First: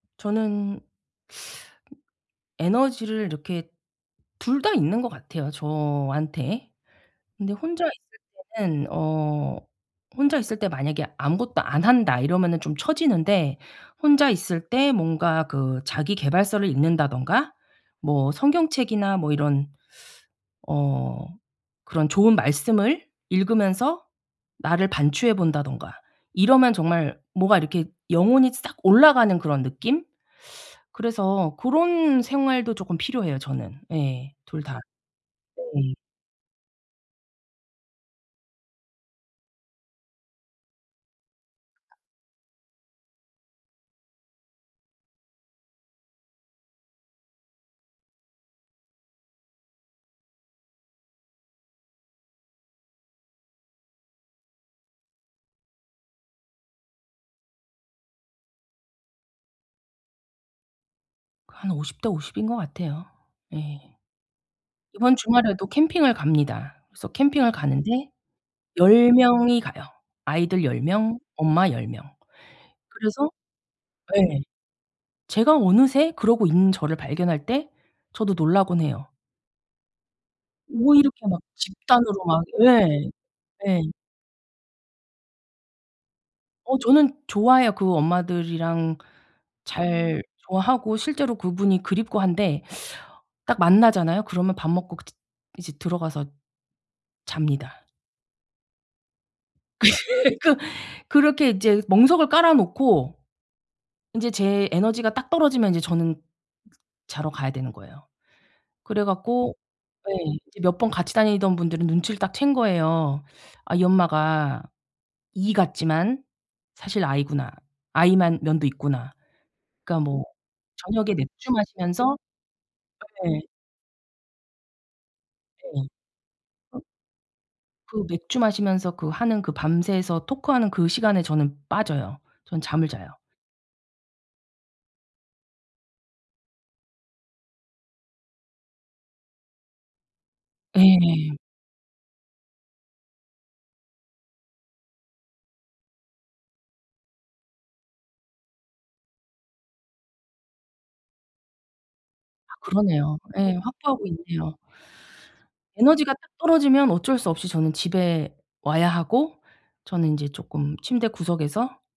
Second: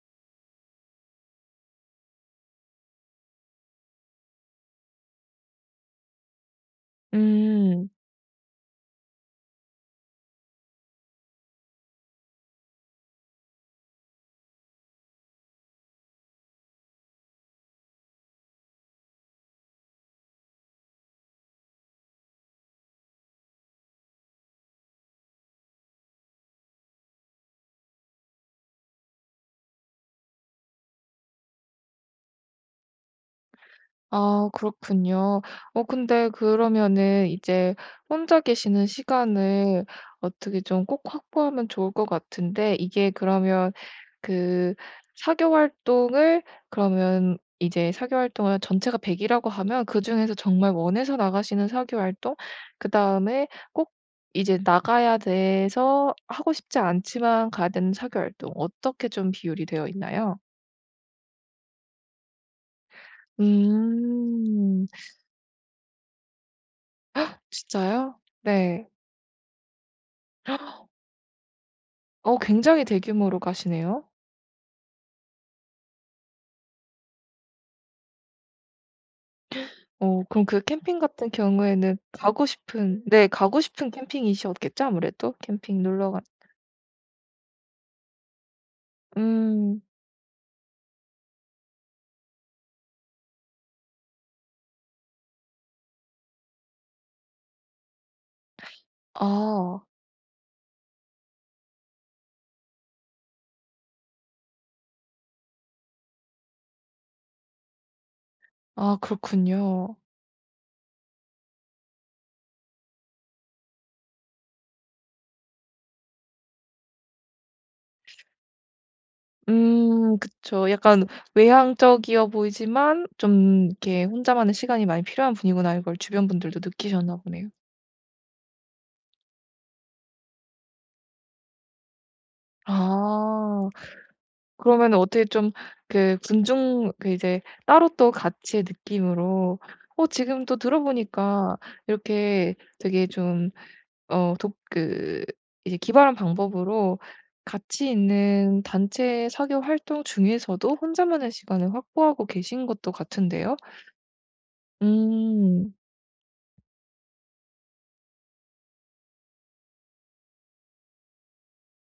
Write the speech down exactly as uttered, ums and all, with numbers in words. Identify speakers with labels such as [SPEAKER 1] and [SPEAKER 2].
[SPEAKER 1] 저는 에너지를 이렇게 둘 다 있는 것 같아요 저한테. 근데 혼자
[SPEAKER 2] 음.
[SPEAKER 1] 있을 때는 어 '혼자 있을 때 만약에 아무것도 안 한다.' 이러면은 좀 쳐지는데 혼자 있을 때 뭔가 그 자기 계발서를 읽는다든가 뭐 성경책이나 뭐 이런 어 그런 좋은 말씀을 읽으면서 나를 반추해 본다든가 이러면 정말 뭐가 이렇게 영혼이 싹 올라가는 그런 느낌? 그래서 고런 생활도 조금 필요해요 저는. 예.
[SPEAKER 2] 아
[SPEAKER 1] 둘 다.
[SPEAKER 2] 그렇군요. 어
[SPEAKER 1] 네.
[SPEAKER 2] 근데 그러면은 이제 혼자 계시는 시간을 어떻게 좀 꼭 확보하면 좋을 것 같은데 이게 그러면 그 사교 활동을 그러면 이제 사교 활동을 전체가 백 이라고 하면 그중에서 정말 원해서 나가시는 사교 활동? 그다음에 꼭 이제 나가야 돼서 하고 싶지 않지만 가야 되는 사교 활동 어떻게 좀 비율이 되어 있나요?
[SPEAKER 1] 한 오십 대 오십 인 것 같아요. 예.
[SPEAKER 2] 음.
[SPEAKER 1] 이번 주말에도 캠핑을 갑니다. 그래서 캠핑을 가는데
[SPEAKER 2] 진짜요? 네.
[SPEAKER 1] 열 명이 가요. 아이들 열 명, 엄마 열 명.
[SPEAKER 2] 어 굉장히
[SPEAKER 1] 그래서
[SPEAKER 2] 대규모로 가시네요?
[SPEAKER 1] 네. 제가 어느새 그러고 있는 저를 발견할 때 저도 놀라고는 해요.
[SPEAKER 2] 어 그럼 그
[SPEAKER 1] 뭐
[SPEAKER 2] 캠핑
[SPEAKER 1] 이렇게
[SPEAKER 2] 같은
[SPEAKER 1] 막
[SPEAKER 2] 경우에는
[SPEAKER 1] 집단으로 막
[SPEAKER 2] 가고 싶은
[SPEAKER 1] 예.
[SPEAKER 2] 네 가고
[SPEAKER 1] 예.
[SPEAKER 2] 싶은 캠핑이셨겠죠 아무래도? 캠핑 놀러 가
[SPEAKER 1] 어 저는 좋아해요. 그 엄마들이랑
[SPEAKER 2] 음.
[SPEAKER 1] 잘 좋아하고 실제로 그분이 그립고 한데 딱 만나잖아요. 그러면 밥 먹고 그제 이제 들어가서 잡니다.
[SPEAKER 2] 아.
[SPEAKER 1] 그렇게 이제 멍석을 깔아 놓고 인제 제 에너지가 딱 떨어지면 이제 저는 쓰 자러 가야 되는 거예요.
[SPEAKER 2] 아
[SPEAKER 1] 그래 갖고
[SPEAKER 2] 그렇군요.
[SPEAKER 1] 예 이제 몇 번 같이 다니던 분들은 눈치를 딱 챈 거예요. '아 이 엄마가 e 같지만 사실 i 구나. i 만 면도 있구나.' 그러니까
[SPEAKER 2] 음
[SPEAKER 1] 뭐
[SPEAKER 2] 그쵸. '약간
[SPEAKER 1] 저녁에 맥주 마시면서 어
[SPEAKER 2] 외향적이어 보이지만
[SPEAKER 1] 네.
[SPEAKER 2] 좀 이렇게 혼자만의 시간이 많이 필요한 분이구나.' 이걸
[SPEAKER 1] 네.
[SPEAKER 2] 주변 분들도 느끼셨나 보네요.
[SPEAKER 1] 그 맥주 마시면서 그 하는 그 밤새서 토크하는 그 시간에 저는 빠져요. 저는 잠을 자요.
[SPEAKER 2] 아. 그러면은 어떻게 좀 그 군중 그 이제 따로 또 같이의 느낌으로 어 지금 또
[SPEAKER 1] 예.
[SPEAKER 2] 들어보니까 이렇게 되게 좀 어 독 그 이제 기발한 방법으로 같이 있는 단체 사교 활동 중에서도 혼자만의 시간을 확보하고
[SPEAKER 1] 아
[SPEAKER 2] 계신 것도
[SPEAKER 1] 그러네요.
[SPEAKER 2] 같은데요?
[SPEAKER 1] 예 확보하고 있네요.
[SPEAKER 2] 음.
[SPEAKER 1] 에너지가 딱 떨어지면 어쩔 수 없이 저는 집에 와야 하고 저는 인제 쪼끔 침대 구석에서